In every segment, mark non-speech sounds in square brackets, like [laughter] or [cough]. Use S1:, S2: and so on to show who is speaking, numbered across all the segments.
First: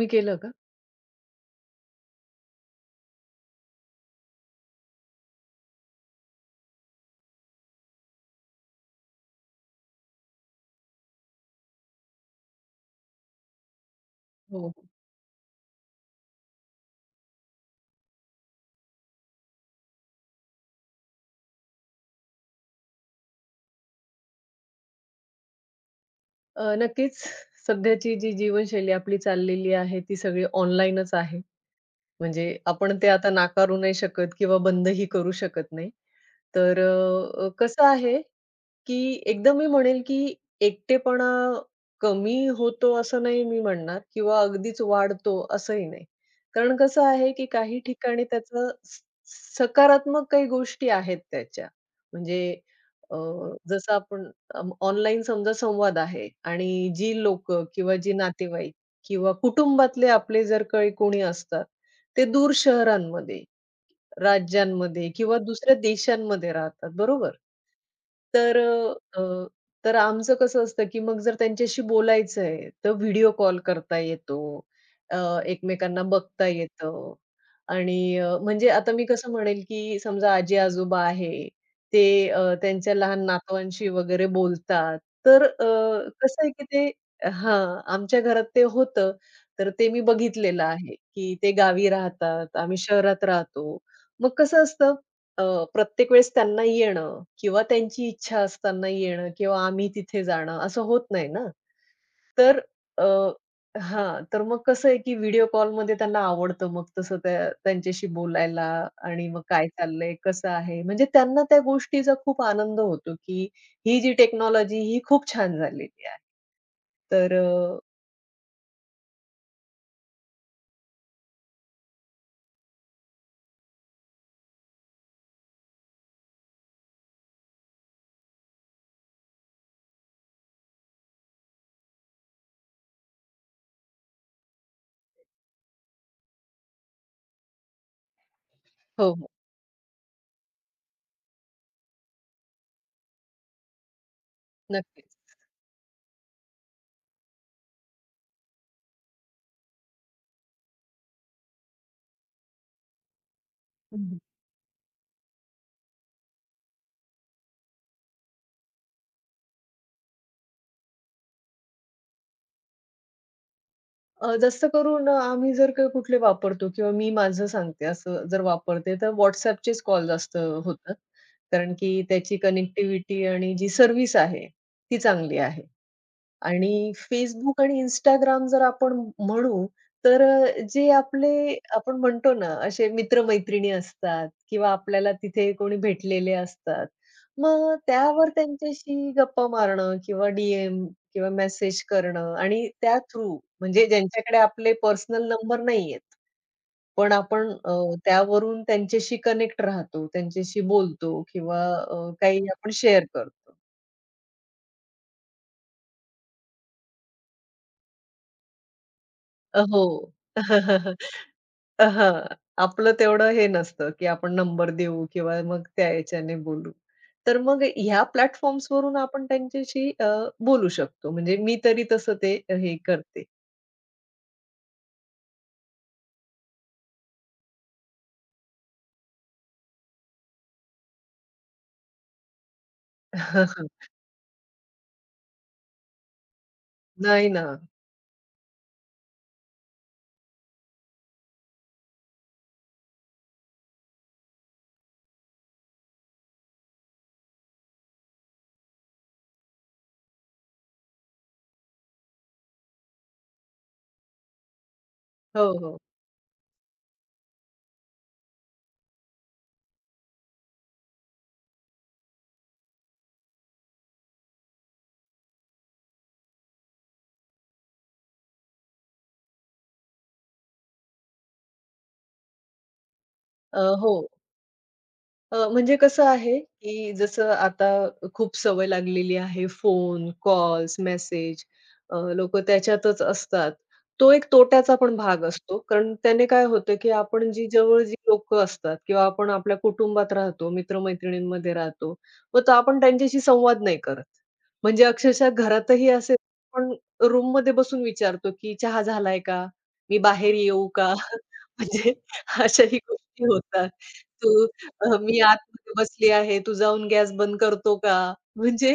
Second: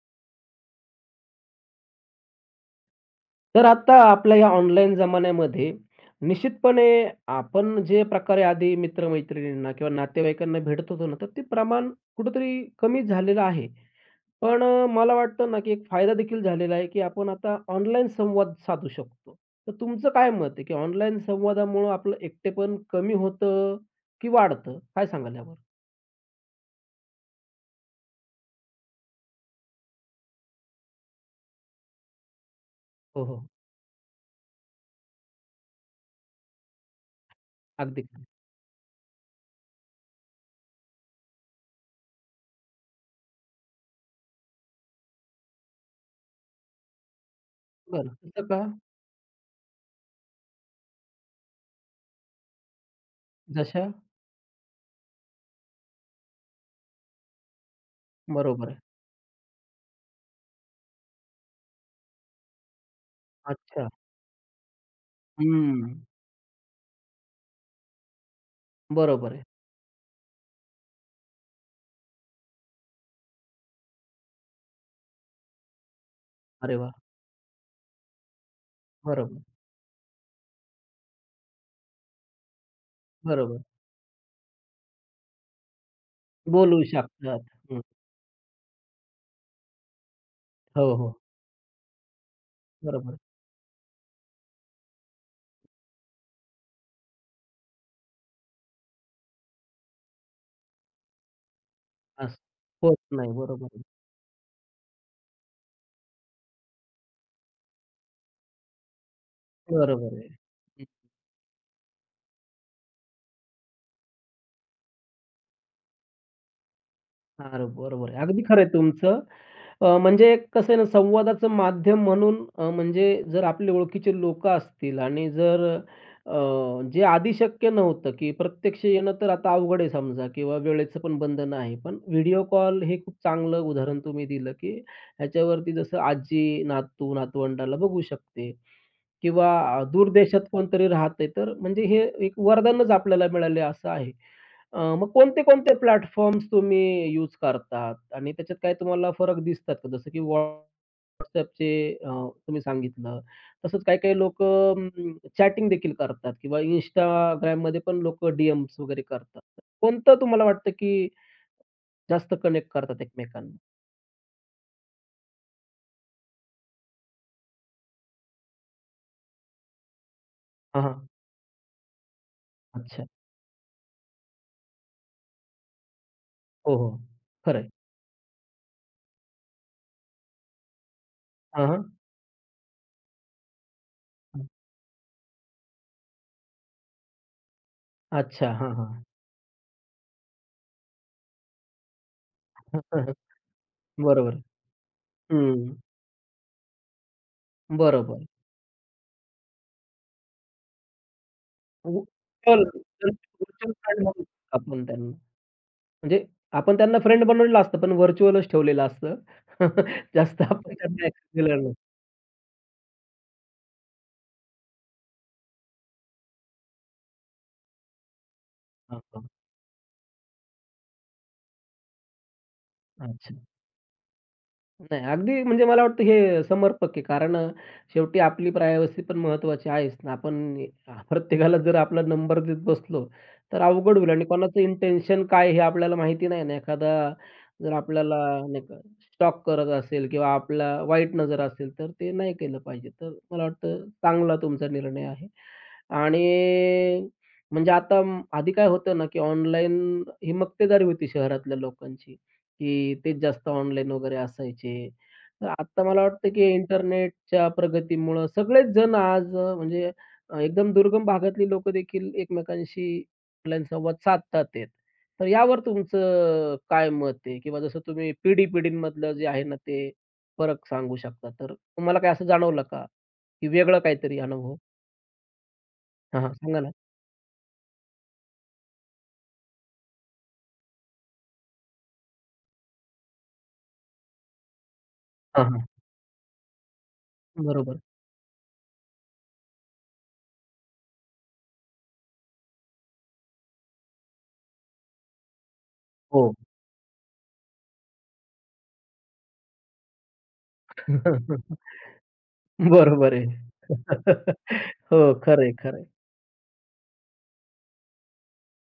S1: तुम्ही केलं का?
S2: तर आता आपल्या या ऑनलाईन जमान्यामध्ये निश्चितपणे आपण जे प्रकारे आधी मित्र-मैत्रिणींना किंवा नातेवाईकांना भेटत होतो ना, तर ते प्रमाण कुठेतरी कमी झालेलं आहे.
S1: हो,
S2: पण
S1: हो.
S2: मला वाटतं ना, की एक फायदा देखील झालेला आहे, की आपण आता ऑनलाईन संवाद साधू शकतो. तर तुमचं काय मत आहे, की ऑनलाईन संवादामुळं आपलं एकटेपण कमी होतं की वाढतं? काय सांगाल यावर?
S1: नक्कीच. सध्याची जी जीवनशैली आपली चाललेली आहे, ती सगळी ऑनलाईनच आहे. म्हणजे आपण ते
S2: हो,
S1: आता
S2: हो.
S1: नाकारू नाही शकत किंवा बंदही करू शकत नाही. तर कसं
S2: अगदी
S1: आहे
S2: खरं.
S1: की एकदम मी म्हणेल की एकटेपणा कमी होतो असं नाही मी म्हणणार किंवा अगदीच वाढतो असंही नाही. कारण कसं आहे की काही
S2: बरं.
S1: ठिकाणी
S2: तसं का?
S1: त्याचं सकारात्मक काही गोष्टी आहेत त्याच्या. म्हणजे अ,
S2: जशा?
S1: जसं आपण अ, ऑनलाईन समजा संवाद आहे आणि जी लोकं किंवा जी
S2: बरोबर
S1: नातेवाईक
S2: आहे.
S1: किंवा कुटुंबातले आपले जर काही कोणी असतात, ते दूर शहरांमध्ये
S2: अच्छा.
S1: राज्यांमध्ये किंवा दुसऱ्या
S2: हं.
S1: देशांमध्ये राहतात, बरोबर? तर अ,
S2: बरोबर आहे.
S1: अ, तर आमचं कसं असतं, की मग जर त्यांच्याशी बोलायचं आहे, तर व्हिडिओ कॉल करता येतो. अ, एकमेकांना बघता
S2: अरे वाह!
S1: येतं आणि म्हणजे आता मी कसं
S2: बरोबर.
S1: म्हणेल, की समजा आजी-आजोबा आहे, ते त्यांच्या लहान
S2: बरोबर.
S1: नातवांशी वगैरे बोलतात. तर कसं आहे, की
S2: बोलू
S1: ते
S2: शकतात. हं.
S1: हां, आमच्या घरात ते होतं. तर ते मी बघितलेलं
S2: हो,
S1: आहे,
S2: हो.
S1: की ते गावी राहतात, आम्ही
S2: बरोबर.
S1: शहरात राहतो. मग कसं असतं अ, प्रत्येक वेळेस त्यांना येणं किंवा त्यांची इच्छा असताना येणं किंवा आम्ही तिथे जाणं असं होत नाही ना.
S2: असं
S1: तर
S2: होत
S1: अ,
S2: नाही. बरोबर आहे.
S1: हां, तर मग कसं आहे की व्हिडिओ कॉलमध्ये त्यांना आवडतं मग तसं त्या त्यांच्याशी बोलायला आणि मग काय चाललंय,
S2: बरोबर आहे. हं.
S1: कसं आहे. म्हणजे त्यांना त्या गोष्टीचा खूप आनंद होतो की ही जी टेक्नॉलॉजी ही खूप छान झालेली आहे. तर
S2: हां,
S1: अ,
S2: बरोबर आहे. अगदी खरं आहे तुमचं. म्हणजे कसं आहे ना, संवादाचं माध्यम म्हणून म्हणजे जर आपले ओळखीचे लोकं असतील आणि जर जे आधी शक्य नव्हतं, की प्रत्यक्ष येणं तर आता अवघड आहे समजा किंवा वेळेचं पण बंधन आहे. पण व्हिडिओ कॉल हे खूप चांगलं उदाहरण तुम्ही दिलं, की ह्याच्यावरती जसं आजी नातू, नातवंडाला बघू शकते
S1: हो, हो.
S2: किंवा दूर देशात कोणतरी राहतंय, तर म्हणजे हे एक वरदानच आपल्याला मिळाले असं आहे. मग
S1: नक्कीच.
S2: कोणते-कोणते प्लॅटफॉर्म्स तुम्ही यूज करतात आणि त्याच्यात काही तुम्हाला फरक दिसतात का? जसं की WhatsAppचे अ, तुम्ही सांगितलं. तसंच काही-काही लोकं चॅटिंग देखील करतात किंवा Instagramमध्ये पण लोकं डी-एम्स वगैरे करतात. कोणतं तुम्हाला वाटतं की जास्त कनेक्ट करतात एकमेकांना?
S1: जास्त करून आम्ही जर काही कुठले वापरतो किंवा मी माझं सांगते असं जर वापरते, तर WhatsAppचेच कॉल जास्त
S2: हां,
S1: होतात.
S2: हां.
S1: कारण की त्याची
S2: अच्छा.
S1: कनेक्टिव्हिटी आणि जी सर्व्हिस आहे, ती चांगली आहे.
S2: हो, हो.
S1: आणि
S2: खरं
S1: Facebook
S2: आहे.
S1: आणि इंस्टाग्राम जर आपण म्हणू, तर जे आपले
S2: हां, हां.
S1: आपण म्हणतो ना, असे मित्र-मैत्रिणी असतात
S2: हं.
S1: किंवा आपल्याला तिथे कोणी भेटलेले असतात. मग त्यावर
S2: अच्छा. हां, हां.
S1: त्यांच्याशी गप्पा मारणं किंवा डी-एम किंवा मेसेज करणं आणि त्या
S2: [laughs]
S1: थ्रू म्हणजे ज्यांच्याकडे
S2: बरोबर.
S1: आपले पर्सनल नंबर
S2: हं.
S1: नाहीयेत, पण आपण
S2: बरोबर.
S1: त्यावरून त्यांच्याशी कनेक्ट राहतो, त्यांच्याशी बोलतो किंवा काही आपण शेअर करतो.
S2: व्हर्चुअल आपण त्यांना. म्हणजे आपण त्यांना फ्रेंड बनवलेलं असतं, पण व्हर्चुअलच ठेवलेलं असतं.
S1: हो.
S2: [laughs] जास्त आपण त्यांना
S1: [laughs]
S2: [laughs] ॲक्सेस दिलेला नाही.
S1: हां. आपलं तेवढं हे नसतं, की आपण नंबर देऊ किंवा मग त्या याच्याने बोलू. तर मग ह्या प्लॅटफॉर्म्स वरून
S2: हां,
S1: आपण
S2: हां.
S1: त्यांच्याशी बोलू शकतो. म्हणजे मी तरी तसं ते हे करते.
S2: अच्छा. नाही, अगदी म्हणजे मला वाटतं हे समर्पक आहे. कारण शेवटी आपली प्रायव्हसी पण महत्त्वाची आहेच ना. आपण प्रत्येकाला जर आपला नंबर देत बसलो, तर
S1: [laughs]
S2: अवघड होईल आणि कोणाचं इंटेन्शन काय आहे हे आपल्याला माहिती नाही ना. एखादा
S1: नाही ना.
S2: जर आपल्याला नाही का स्टॉक करत असेल किंवा आपला वाईट नजर असेल, तर ते नाही केलं पाहिजे. तर मला वाटतं चांगला तुमचा निर्णय आहे. आणि म्हणजे आता आधी काय होतं ना, की ऑनलाईन ही मक्तेदारी होती शहरातल्या लोकांची. की तेच जास्त ऑनलाईन वगैरे असायचे.
S1: हो,
S2: तर
S1: हो.
S2: आता मला वाटतं की इंटरनेटच्या प्रगतीमुळं सगळेच जण आज म्हणजे एकदम दुर्गम भागातली लोक देखील एकमेकांशी ऑनलाईन संवाद साधतात आहेत. तर यावर तुमचं काय मत आहे? किंवा जसं तुम्ही पिढी-पिढींमधलं जे आहे ना, ते फरक सांगू शकता. तर तुम्हाला काय असं जाणवलं का? की वेगळं
S1: हो.
S2: काहीतरी अनुभव?
S1: म्हणजे कसं
S2: हां, हां.
S1: आहे,
S2: सांगा ना.
S1: की जसं आता खूप सवय लागलेली आहे फोन, कॉल्स, मेसेज लोकं त्याच्यातच असतात. तो एक तोट्याचा पण भाग
S2: हां,
S1: असतो.
S2: हां.
S1: कारण त्याने काय होतं, की आपण जी
S2: बरोबर.
S1: जवळ जी लोकं असतात किंवा आपण आपल्या कुटुंबात राहतो, मित्र-मैत्रिणींमध्ये राहतो, मग तर आपण त्यांच्याशी संवाद नाही करत. म्हणजे अक्षरशः घरातही असे
S2: हो.
S1: आपण रूममध्ये बसून विचारतो, की चहा झालाय का? मी बाहेर येऊ का? [laughs]
S2: [laughs]
S1: म्हणजे अशाही
S2: बरोबर
S1: गोष्टी
S2: आहे.
S1: होतात.
S2: [laughs] हो.
S1: मी
S2: खरं
S1: आतमध्ये
S2: आहे,
S1: बसली आहे, तू जाऊन गॅस बंद करतो का? म्हणजे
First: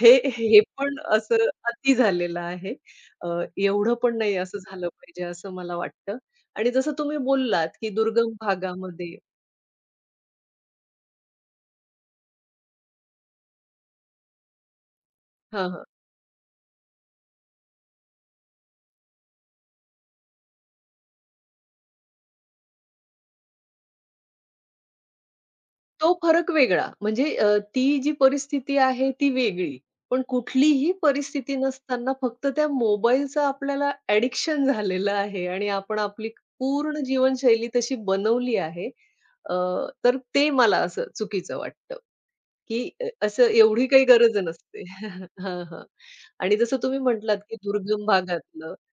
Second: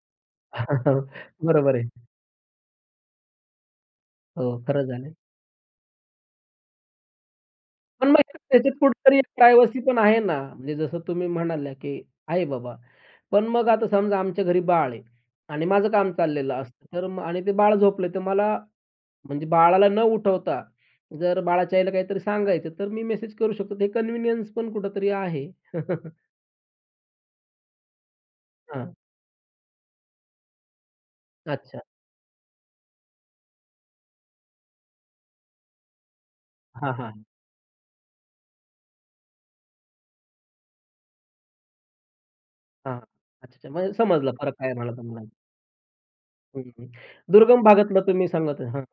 S1: हे हे पण
S2: [laughs]
S1: असं
S2: बरोबर आहे.
S1: अति झालेलं आहे. अ, एवढं पण नाही
S2: हो,
S1: असं
S2: खरं
S1: झालं
S2: झालंय.
S1: पाहिजे असं मला वाटतं आणि जसं तुम्ही बोललात, की
S2: पण मग
S1: दुर्गम
S2: त्याच्यात
S1: भागामध्ये
S2: कुठेतरी प्रायव्हसी पण आहे ना, म्हणजे जसं तुम्ही म्हणाल्या, की आहे बाबा. पण मग आता समजा आमच्या घरी बाळ आहे आणि
S1: हां, हां.
S2: माझं काम चाललेलं असतं, तर मग आणि ते बाळ झोपलंय, तर मला म्हणजे बाळाला न उठवता जर बाळाच्या आईला काहीतरी सांगायचं, तर मी मेसेज करू शकतो. हे कन्व्हिनियन्स पण कुठेतरी आहे.
S1: तो
S2: [laughs]
S1: फरक वेगळा. म्हणजे ती जी परिस्थिती
S2: हां.
S1: आहे ती वेगळी. पण कुठलीही परिस्थिती
S2: अच्छा.
S1: नसताना फक्त त्या मोबाईलचं आपल्याला ॲडिक्शन झालेलं आहे आणि आपण आपली
S2: हां,
S1: पूर्ण
S2: हां.
S1: जीवनशैली तशी बनवली आहे. अ, तर ते मला असं चुकीचं वाटतं. की
S2: हां.
S1: असं
S2: अच्छा, अच्छा.
S1: एवढी
S2: म्हणजे
S1: काही
S2: समजला
S1: गरज
S2: फरक काय
S1: नसते.
S2: मला तुम्हाला.
S1: [laughs] हां, हां. आणि जसं तुम्ही म्हटलात, की
S2: दुर्गम भागातलं
S1: दुर्गम
S2: तुम्ही सांगत आहे.
S1: भागातलं,
S2: हां,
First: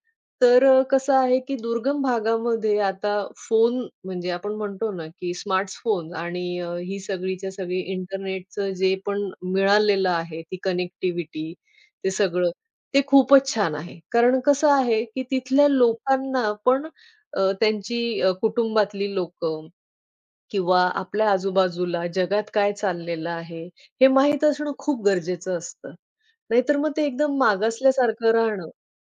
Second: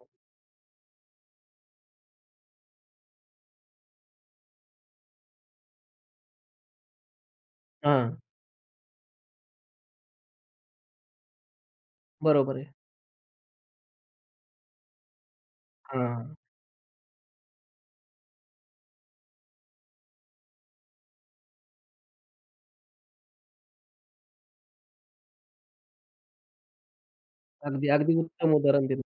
S1: तर कसं आहे, की दुर्गम भागामध्ये आता फोन म्हणजे आपण म्हणतो ना, की स्मार्टफोन आणि ही सगळीच्या सगळी
S2: हां.
S1: इंटरनेटचं जे पण मिळालेलं आहे, ती कनेक्टिव्हिटी ते सगळं,
S2: बरोबर आहे.
S1: ते खूपच छान आहे. कारण कसं आहे, की तिथल्या
S2: हां.
S1: लोकांना पण त्यांची कुटुंबातली लोकं किंवा आपल्या आजूबाजूला जगात काय चाललेलं आहे, हे माहीत असणं खूप गरजेचं असतं. नाहीतर मग ते एकदम
S2: अगदी, अगदी
S1: मागासल्यासारखं
S2: उत्तम
S1: राहणं
S2: उदाहरण दिलं.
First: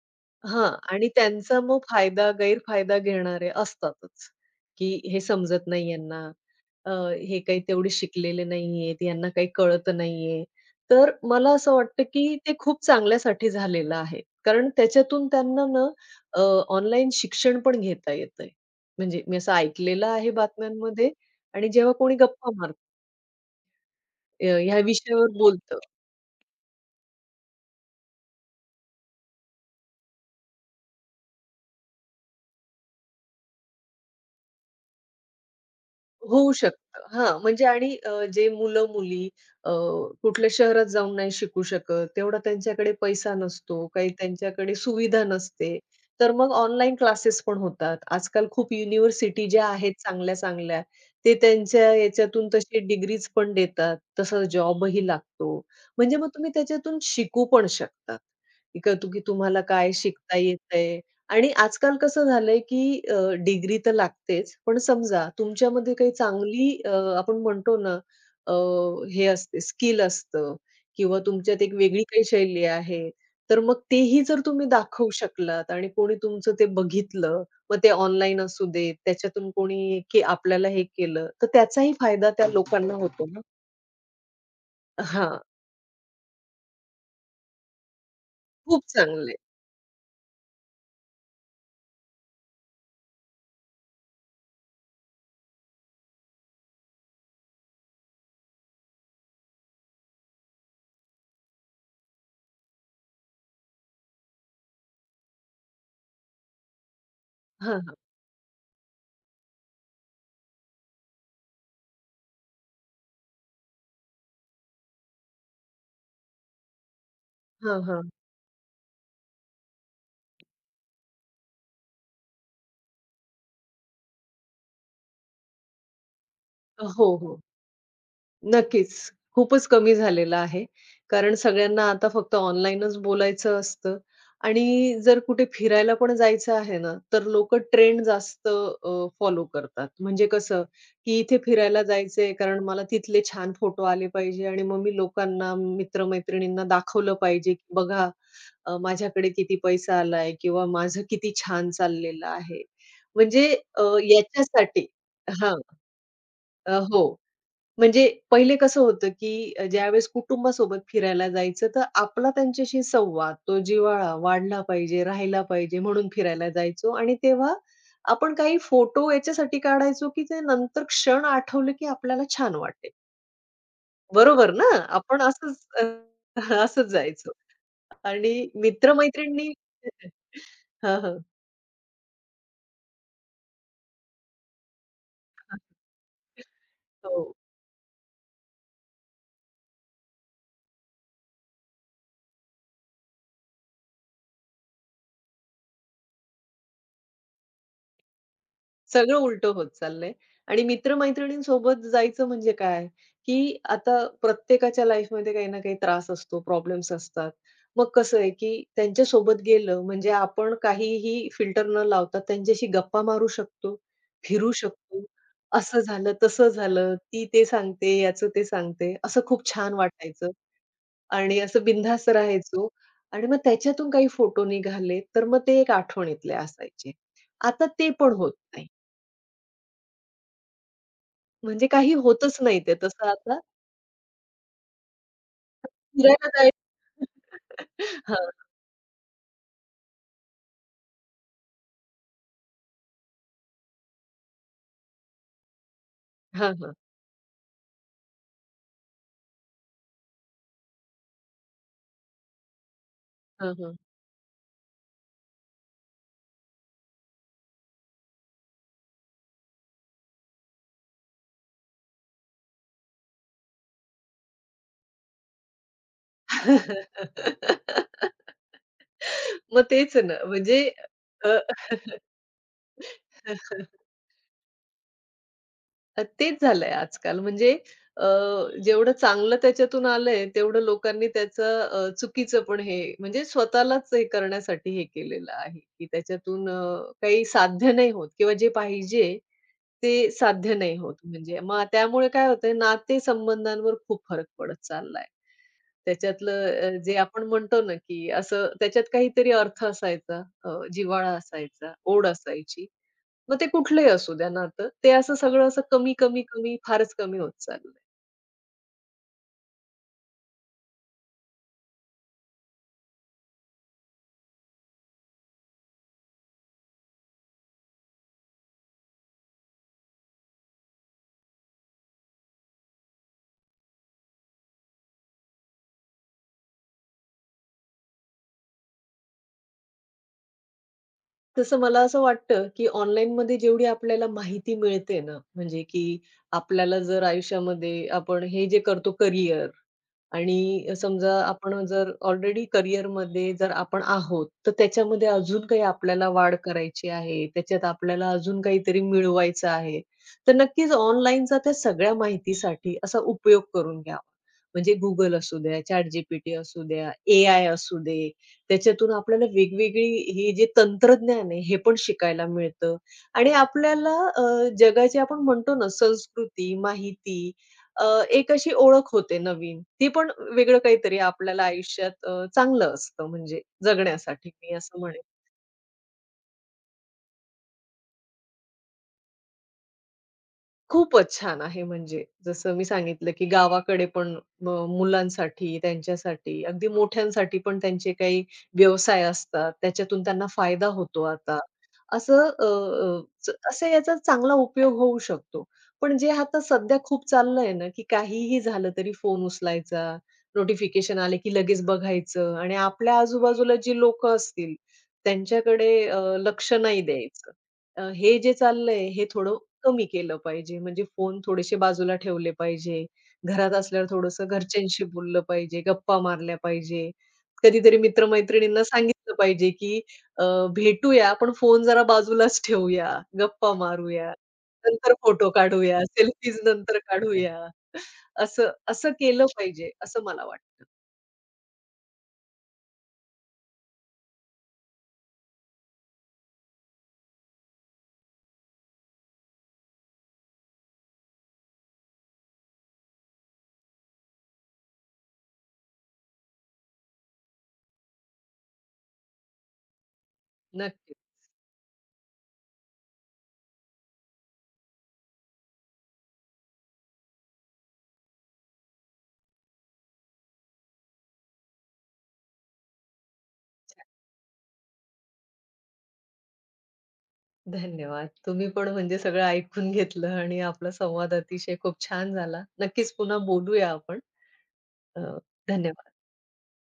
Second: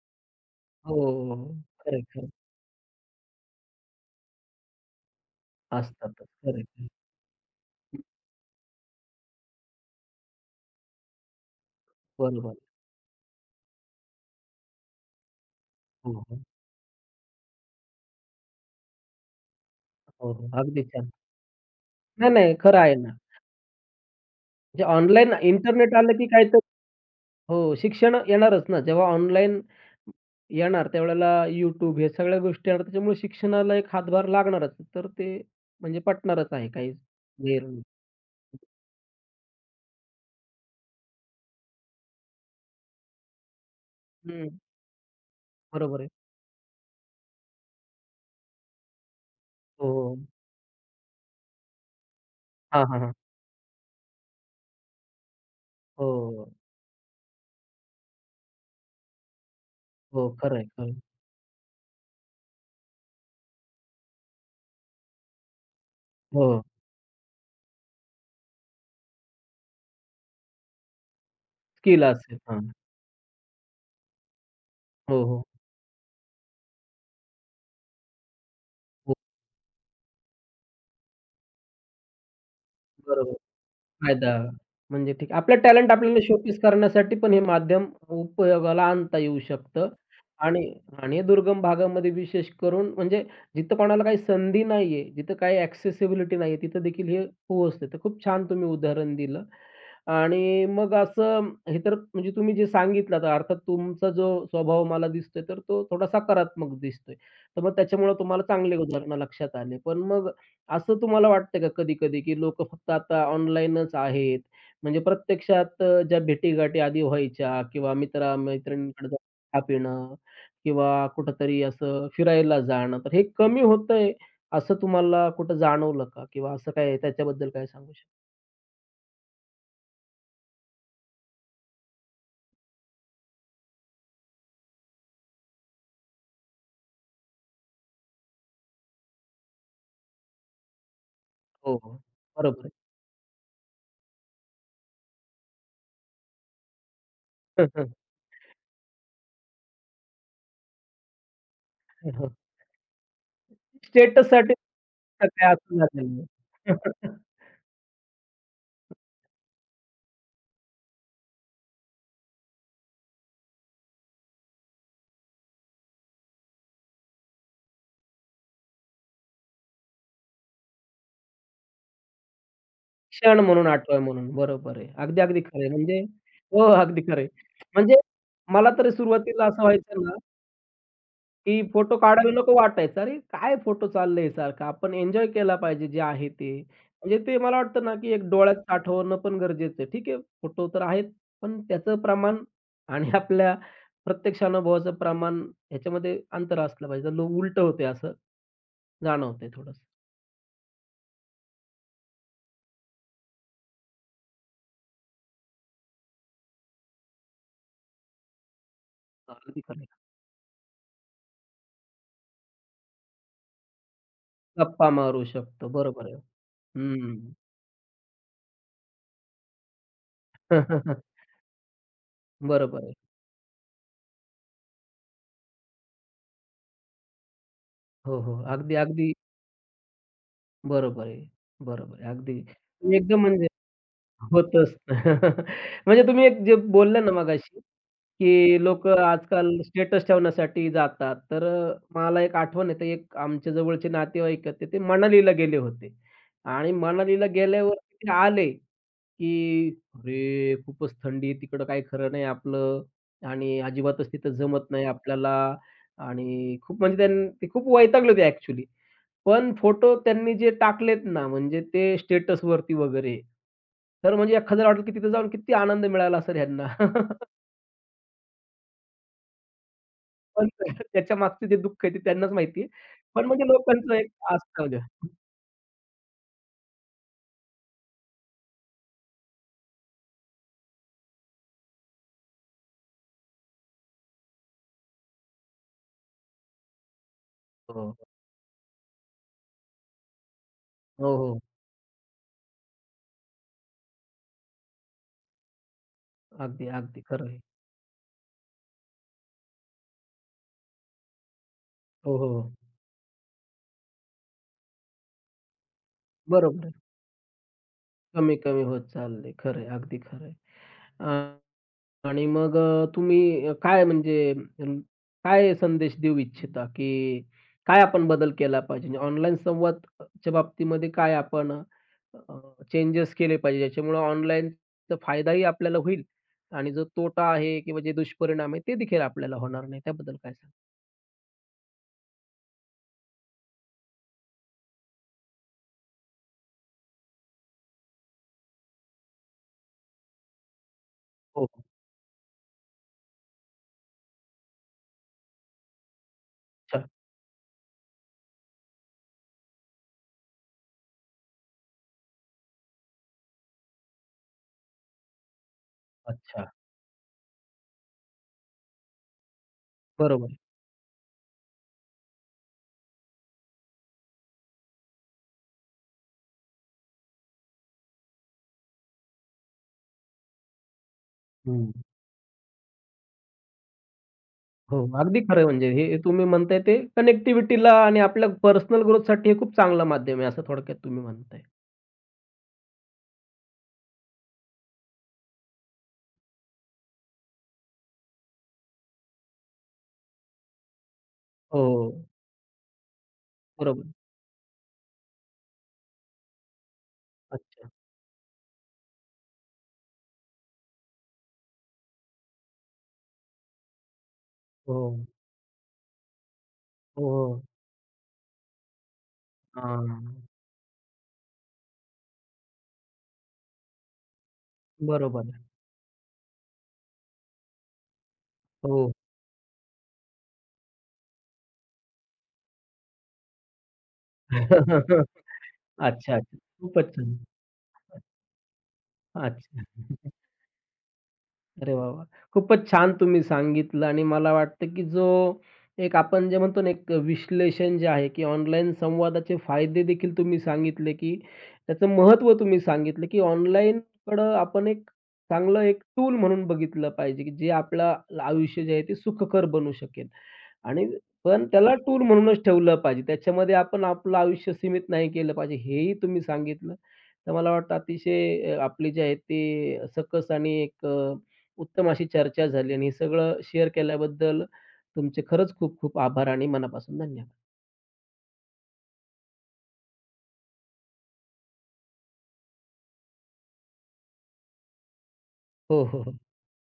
S1: हां.
S2: हो,
S1: आणि
S2: हो, हो.
S1: त्यांचा मग
S2: खरंय, खरंय.
S1: फायदा गैरफायदा घेणारे असतातच, की हे समजत नाही
S2: असतातच.
S1: यांना,
S2: खरंय, खरंय.
S1: अ, हे काही तेवढे शिकलेले नाहीयेत, यांना काही कळत नाहीये. तर मला असं वाटतं, की ते
S2: बरोबर.
S1: खूप चांगल्यासाठी झालेलं आहे. कारण त्याच्यातून त्यांना ना
S2: हो, हो.
S1: अ, ऑनलाईन शिक्षण पण घेता येतंय. म्हणजे मी असं ऐकलेलं
S2: हो,
S1: आहे
S2: हो. अगदी छान.
S1: बातम्यांमध्ये आणि जेव्हा कोणी
S2: नाही,
S1: गप्पा
S2: नाही.
S1: मारतं,
S2: खरं आहे ना.
S1: ह्या
S2: म्हणजे
S1: विषयावर
S2: ऑनलाईन
S1: बोलतं.
S2: इंटरनेट आलं की काहीतरी हो, शिक्षण येणारच ना. जेव्हा ऑनलाईन येणार त्यावेळेला YouTube हे सगळ्या गोष्टी येणार. त्याच्यामुळे शिक्षणाला एक हातभार लागणारच. तर ते म्हणजे
S1: होऊ
S2: पटणारच आहे काही
S1: शकतं. हां,
S2: गैर
S1: म्हणजे
S2: नाही.
S1: आणि जे मुलं-मुली अ, कुठल्या शहरात जाऊन नाही शिकू शकत, तेवढा त्यांच्याकडे पैसा नसतो, काही
S2: हं.
S1: त्यांच्याकडे सुविधा नसते.
S2: बरोबर आहे.
S1: तर मग ऑनलाईन क्लासेस पण होतात. आजकाल खूप युनिव्हर्सिटी ज्या
S2: हो,
S1: आहेत
S2: हो.
S1: चांगल्या-चांगल्या, ते त्यांच्या याच्यातून तसे
S2: हां, हां, हां.
S1: डिग्रीज पण देतात. तसा जॉबही लागतो.
S2: हो,
S1: म्हणजे मग
S2: हो.
S1: तुम्ही त्याच्यातून शिकू पण शकता. की की तुम्हाला काय
S2: हो,
S1: शिकता
S2: खरं
S1: येतंय आणि आजकाल कसं झालंय, की डिग्री तर लागतेच. पण समजा तुमच्यामध्ये काही
S2: हो.
S1: चांगली आपण म्हणतो ना, अ, हे असते स्किल असतं किंवा तुमच्यात एक
S2: स्किल
S1: वेगळी काही
S2: असेल. हां.
S1: शैली आहे. तर मग तेही जर तुम्ही दाखवू
S2: हो, हो.
S1: शकलात आणि कोणी तुमचं ते बघितलं, मग ते ऑनलाईन असू दे,
S2: हो.
S1: त्याच्यातून कोणी की आपल्याला हे केलं, तर त्याचाही फायदा त्या लोकांना होतो
S2: बरोबर.
S1: ना.
S2: फायदा. म्हणजे ठीक
S1: हां,
S2: आपलं टॅलेंट आपल्याला शोकेस करण्यासाठी पण हे माध्यम उपयोगाला
S1: खूप
S2: आणता
S1: चांगलं आहे.
S2: येऊ शकतं. आणि आणि हे दुर्गम भागामध्ये विशेष करून म्हणजे जिथं कोणाला काही संधी नाहीये, जिथं काही ॲक्सेसिबिलिटी नाहीये, तिथं देखील हे पोहोचते. तर खूप छान तुम्ही उदाहरण दिलं आणि मग असं हे तर म्हणजे तुम्ही जे सांगितलं तर अर्थात तुमचा जो स्वभाव मला दिसतोय, तर तो थोडा सकारात्मक दिसतोय. तर मग
S1: हां, हां.
S2: त्याच्यामुळे तुम्हाला चांगले उदाहरणं लक्षात आले. पण मग असं तुम्हाला वाटतं का कधी-कधी, की लोक फक्त आता ऑनलाईनच आहेत? म्हणजे प्रत्यक्षात ज्या भेटीगाठी आधी व्हायच्या किंवा
S1: हां,
S2: मित्र-मैत्रिणींकडे जाऊन चहा पिणं किंवा कुठेतरी असं फिरायला जाणं, तर हे कमी होतंय असं तुम्हाला कुठं जाणवलं का? किंवा असं काय
S1: हो, हो.
S2: त्याच्याबद्दल काय सांगू शकता?
S1: नक्कीच. खूपच कमी झालेलं आहे. कारण सगळ्यांना आता फक्त ऑनलाईनच बोलायचं असतं आणि जर कुठे फिरायला पण जायचं आहे ना, तर लोकं ट्रेंड जास्त फॉलो करतात. म्हणजे कसं, की इथे
S2: हो,
S1: फिरायला
S2: हो.
S1: जायचंय
S2: बरोबर
S1: कारण
S2: आहे.
S1: मला तिथले छान फोटो आले पाहिजे आणि मग मी लोकांना, मित्र दाखवलं पाहिजे, की
S2: [laughs]
S1: बघा माझ्याकडे किती पैसा आलाय किंवा माझं किती छान चाललेलं
S2: हो.
S1: आहे. म्हणजे अ,
S2: स्टेटससाठी
S1: याच्यासाठी
S2: काय
S1: हां.
S2: असं झालेलं
S1: हो.
S2: आहे. [laughs]
S1: म्हणजे पहिले कसं होतं, की ज्यावेळेस कुटुंबासोबत फिरायला जायचं, तर आपला त्यांच्याशी संवाद, तो जिव्हाळा वाढला पाहिजे, राहिला पाहिजे म्हणून फिरायला जायचो आणि तेव्हा आपण काही फोटो याच्यासाठी काढायचो, की ते नंतर क्षण आठवले, की आपल्याला छान वाटेल.
S2: क्षण म्हणून, आठवण म्हणून.
S1: बरोबर ना?
S2: बरोबर आहे. अगदी,
S1: आपण
S2: अगदी
S1: असंच
S2: खरं आहे.
S1: अ,
S2: म्हणजे
S1: [laughs]
S2: हो,
S1: असंच
S2: अगदी खरं आहे.
S1: जायचो
S2: म्हणजे
S1: आणि
S2: मला तरी सुरुवातीला
S1: मित्र-मैत्रिणी
S2: असं व्हायचं
S1: [laughs]
S2: ना,
S1: हं,
S2: की फोटो काढायला नको वाटायचं. अरे, काय फोटो चाललंय सारखा? आपण एन्जॉय केला पाहिजे जे आहे ते. म्हणजे
S1: हो.
S2: ते मला वाटतं ना, की एक डोळ्यात साठवणं पण गरजेचं आहे. ठीक आहे, फोटो तर आहेत, पण त्याचं प्रमाण आणि आपल्या प्रत्यक्ष अनुभवाचं प्रमाण ह्याच्यामध्ये अंतर असलं पाहिजे. तर उलटं होतंय असं
S1: सगळं
S2: जाणवतंय
S1: उलटं होत
S2: थोडंसं.
S1: चाललंय आणि मित्र-मैत्रिणींसोबत जायचं म्हणजे काय, की आता प्रत्येकाच्या लाईफमध्ये काही ना काही त्रास असतो, प्रॉब्लेम्स असतात. मग कसं आहे, की त्यांच्यासोबत
S2: अगदी खरं
S1: गेलं
S2: आहे.
S1: म्हणजे आपण काहीही फिल्टर न लावता त्यांच्याशी गप्पा मारू शकतो, फिरू
S2: गप्पा
S1: शकतो.
S2: मारू शकतो.
S1: असं
S2: बरोबर
S1: झालं,
S2: आहे.
S1: तसं झालं,
S2: हं.
S1: ती ते सांगते, याचं ते सांगते. असं खूप छान वाटायचं
S2: [laughs]
S1: आणि असं बिनधास्त राहायचो
S2: बरोबर आहे.
S1: आणि मग त्याच्यातून काही फोटो निघाले, तर मग ते एक आठवणीतले असायचे. आता ते पण
S2: हो,
S1: होत
S2: हो.
S1: नाही.
S2: अगदी, अगदी बरोबर आहे.
S1: म्हणजे काही
S2: बरोबर आहे.
S1: होतच
S2: अगदी
S1: नाही ते
S2: तुम्ही
S1: तसं
S2: एकदम
S1: आता
S2: म्हणजे होतच. [laughs] म्हणजे तुम्ही
S1: फिरायला
S2: एक
S1: जाय
S2: जे बोलले ना मगाशी,
S1: [laughs] हां,
S2: की लोकं आजकाल स्टेटस ठेवण्यासाठी जातात. तर मला एक आठवण येते, एक आमच्या जवळचे नातेवाईक आहेत, तर ते मनालीला गेले होते
S1: हां,
S2: आणि
S1: हां.
S2: मनालीला गेल्यावर ते आले की "अरे, खूपच थंडी आहे, तिकडं काही खरं नाही आपलं
S1: हां,
S2: आणि
S1: हां.
S2: अजिबातच तिथं जमत नाही आपल्याला" आणि खूप म्हणजे ते खूप वैतागले होते ॲक्चुअली. पण फोटो त्यांनी जे टाकलेत ना, म्हणजे ते स्टेटसवरती वगैरे, तर म्हणजे एखाद्याला वाटलं की तिथे जाऊन किती आनंद मिळाला असेल ह्यांना. [laughs]
S1: [laughs] मग तेच ना
S2: पण
S1: म्हणजे
S2: त्याच्या
S1: अ,
S2: मागचं जे दुःख आहे ते त्यांनाच माहिती पण म्हणजे
S1: [laughs]
S2: लोकांचं एक असतं म्हणजे
S1: तेच झालंय आजकाल म्हणजे अ, जेवढं चांगलं त्याच्यातून आलंय, तेवढं लोकांनी त्याचं चुकीचं पण हे म्हणजे स्वतःलाच हे करण्यासाठी हे केलेलं आहे, की त्याच्यातून काही साध्य नाही
S2: हो,
S1: होत किंवा जे पाहिजे ते साध्य नाही होत.
S2: हो, हो.
S1: म्हणजे मग त्यामुळे काय होतंय नातेसंबंधांवर खूप फरक पडत चाललाय. त्याच्यातलं
S2: अगदी,
S1: जे
S2: अगदी
S1: आपण
S2: खरं आहे.
S1: म्हणतो ना, की असं त्याच्यात काहीतरी अर्थ असायचा, जिव्हाळा असायचा, ओढ
S2: हो, हो, हो.
S1: असायची. मग ते कुठलंही असू द्या नातं, ते असं सगळं असं कमी, कमी, कमी
S2: बरोबर आहे.
S1: फारच कमी होत चाललंय.
S2: कमी-कमी होत चाललंय. खरं आहे. अगदी खरं आहे. अ, आणि मग तुम्ही काय म्हणजे अं, काय संदेश देऊ इच्छिता, की काय आपण बदल केला पाहिजे? म्हणजे ऑनलाईन संवाद च्या बाबतीमध्ये काय आपण अ, चेंजेस केले पाहिजे, ज्याच्यामुळे ऑनलाईनचा फायदाही आपल्याला होईल आणि जो तोटा आहे किंवा जे दुष्परिणाम आहे, ते देखील आपल्याला होणार नाही. त्याबद्दल काय सांगाल?
S1: तसं मला असं वाटतं, की ऑनलाईनमध्ये जेवढी आपल्याला माहिती मिळते ना, म्हणजे की आपल्याला जर आयुष्यामध्ये आपण हे जे करतो करियर आणि समजा
S2: हो, हो.
S1: आपण जर ऑलरेडी करिअरमध्ये जर आपण आहोत, तर त्याच्यामध्ये अजून काही आपल्याला वाढ
S2: अच्छा,
S1: करायची आहे, त्याच्यात आपल्याला अजून काहीतरी मिळवायचं आहे. तर नक्कीच ऑनलाईनचा त्या सगळ्या माहितीसाठी असा उपयोग करून घ्यावा. म्हणजे Google असू द्या, ChatGPT
S2: अच्छा.
S1: असू द्या, ए-आय असू दे, त्याच्यातून आपल्याला वेगवेगळी
S2: बरोबर
S1: हे
S2: आहे.
S1: जे तंत्रज्ञान आहे, हे पण शिकायला मिळतं आणि आपल्याला अ, जगाची आपण म्हणतो ना संस्कृती, माहिती अ, एक अशी ओळख होते नवीन. ती पण वेगळं काहीतरी आपल्याला
S2: हं.
S1: आयुष्यात चांगलं असतं म्हणजे जगण्यासाठी मी
S2: हो,
S1: असं म्हणेन.
S2: अगदी खरं आहे म्हणजे हे हे तुम्ही म्हणताय ते कनेक्टिव्हिटीला आणि आपल्या पर्सनल ग्रोथसाठी हे खूप चांगलं माध्यम आहे, असं थोडक्यात तुम्ही
S1: खूपच
S2: म्हणताय.
S1: छान आहे म्हणजे. जसं मी सांगितलं, की गावाकडे पण म मुलांसाठी, त्यांच्यासाठी, अगदी मोठ्यांसाठी पण त्यांचे काही व्यवसाय असतात. त्याच्यातून त्यांना फायदा होतो आता.
S2: हो.
S1: असं अ, अ, च असं
S2: बरोबर.
S1: याचा चांगला उपयोग होऊ शकतो. पण जे आता सध्या खूप चाललंय ना,
S2: अच्छा.
S1: की काहीही झालं तरी फोन उचलायचा, नोटिफिकेशन आले की लगेच बघायचं आणि आपल्या आजूबाजूला जी लोकं असतील
S2: हो.
S1: त्यांच्याकडे लक्ष नाही
S2: हो,
S1: द्यायचं.
S2: हो.
S1: हे जे चाललंय हे थोडं कमी
S2: हां.
S1: केलं पाहिजे. म्हणजे फोन थोडेसे बाजूला ठेवले पाहिजे. घरात असल्यावर थोडंसं घरच्यांशी बोललं
S2: बरोबर.
S1: पाहिजे, गप्पा मारल्या पाहिजे. कधीतरी मित्र
S2: हो.
S1: सांगितलं पाहिजे, की अ, भेटूया पण फोन जरा बाजूलाच ठेवूया, गप्पा मारूया,
S2: [laughs]
S1: नंतर
S2: अच्छा,
S1: फोटो काढूया,
S2: अच्छा.
S1: सेल्फीज नंतर
S2: खूपच छान.
S1: काढूया. असं असं केलं
S2: अच्छा.
S1: पाहिजे, असं मला
S2: [laughs]
S1: वाटतं.
S2: अरे वाह, वाह! खूपच छान तुम्ही सांगितलं आणि मला वाटतं की जो एक आपण जे म्हणतो ना, एक विश्लेषण जे आहे की ऑनलाईन संवादाचे फायदे देखील तुम्ही सांगितले, की त्याचं महत्त्व तुम्ही सांगितलं, की ऑनलाईनकडं आपण एक चांगलं एक टूल म्हणून बघितलं पाहिजे, की जे आपलं आयुष्य जे आहे ते सुखकर बनवू शकेल. आणि
S1: नक्कीच.
S2: पण त्याला टूर म्हणूनच ठेवलं पाहिजे. त्याच्यामध्ये आपण आपलं आयुष्य सीमित नाही केलं पाहिजे, हेही तुम्ही सांगितलं. तर मला वाटतं अतिशय आपली जी आहे ती सकस आणि एक उत्तम अशी चर्चा झाली आणि हे सगळं शेअर केल्याबद्दल तुमचे खरंच खूप खूप आभार आणि मनापासून धन्यवाद.
S1: धन्यवाद. तुम्ही पण म्हणजे सगळं ऐकून घेतलं आणि आपला संवाद अतिशय खूप छान झाला. नक्कीच पुन्हा बोलूया आपण. अ,
S2: हो,
S1: धन्यवाद.
S2: हो, हो.